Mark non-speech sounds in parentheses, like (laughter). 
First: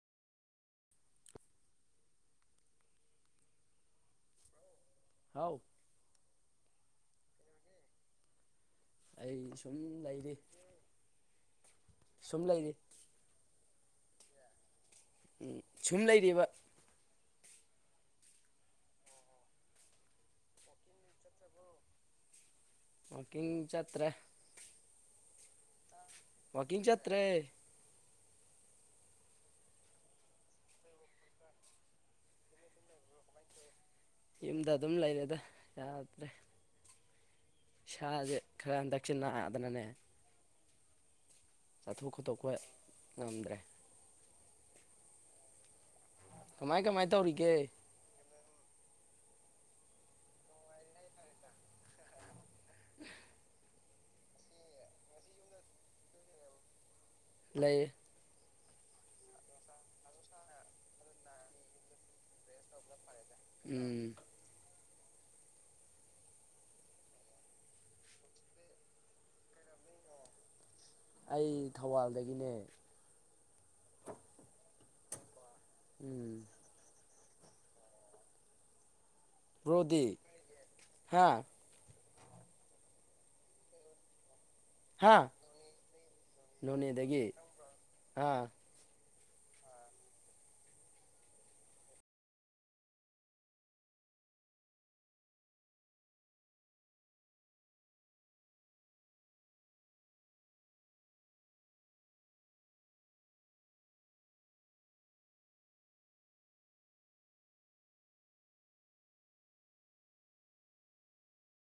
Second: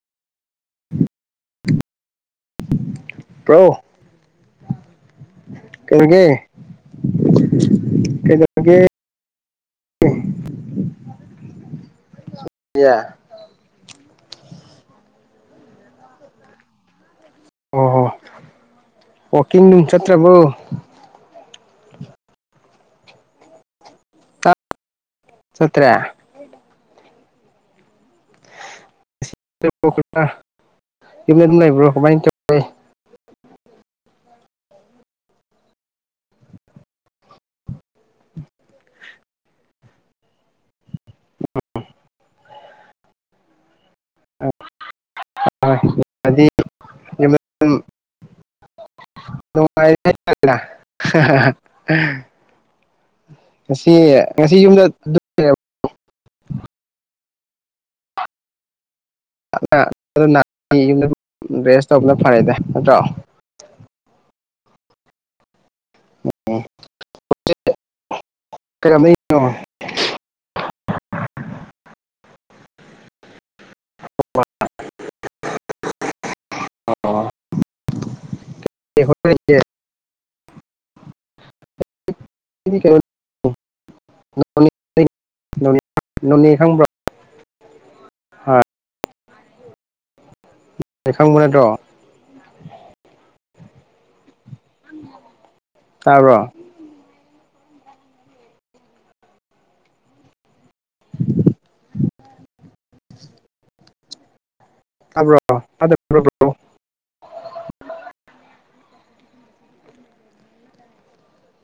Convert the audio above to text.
pro ꯍꯥꯎ ꯀꯒꯦ ꯀꯩꯗ ꯑꯩ ꯁꯨꯝ ꯂꯩꯔꯤ ꯁꯨꯝ ꯂꯩꯔꯤ ꯁꯨꯝ ꯂꯩꯔꯤꯕ ꯑꯣ ꯍꯣ ꯑꯣꯀꯤꯡ ꯅꯨꯡꯝ ꯆꯠꯇ꯭ꯔꯕꯣ ꯋꯀꯤꯡ ꯆꯠꯇ꯭ꯔꯦ ꯁꯠꯇ꯭ꯔꯦ ꯋꯥꯀꯤꯡ ꯆꯠꯇ꯭ꯔꯦ ꯍꯂꯠ ꯂꯩꯕ꯭ꯔꯣ ꯀꯃꯥꯏꯅ ꯇ ꯌꯨꯝꯗ ꯑꯗꯨꯝ ꯂꯩꯔꯦꯗ ꯌꯥꯗ꯭ꯔꯦ ꯏꯁꯥꯁꯦ ꯈꯔ ꯍꯟꯗꯛꯁꯦ ꯅꯥꯗꯅꯅꯦ ꯎ ꯊꯕꯛ ꯈꯣꯇꯣꯛꯄ ꯉꯝꯗ꯭ꯔꯦ (unintelligible) ꯀꯃꯥꯏ ꯀꯃꯥꯏ ꯇꯧꯔꯤꯒꯦ ꯉ (unintelligible) ꯁꯤ ꯉꯁꯤ ꯌꯨꯝꯗꯕ ꯂꯩ ꯌ ꯔꯦꯁ ꯇꯧꯕꯅ ꯐꯔꯦꯗ ꯅꯠꯇ꯭ꯔꯣ ꯎꯝ ꯎꯝ ꯀꯣ ꯑꯗꯒꯤꯅꯦ ꯑꯣ ꯎꯝ ꯑꯣ ꯔ꯭ꯔꯣꯗꯤ ꯍꯥꯦ ꯍꯥ (unintelligible) ꯅꯣꯅꯦ ꯈꯪꯕ꯭ꯔꯥ ꯅꯣꯅꯦꯗꯒꯤ ꯑꯥ ꯍꯣꯏ ꯂꯩꯈꯪꯕꯅꯦꯗꯣ ꯇꯥꯔꯣ (unintelligible) (unintelligible) ꯕ꯭ꯔ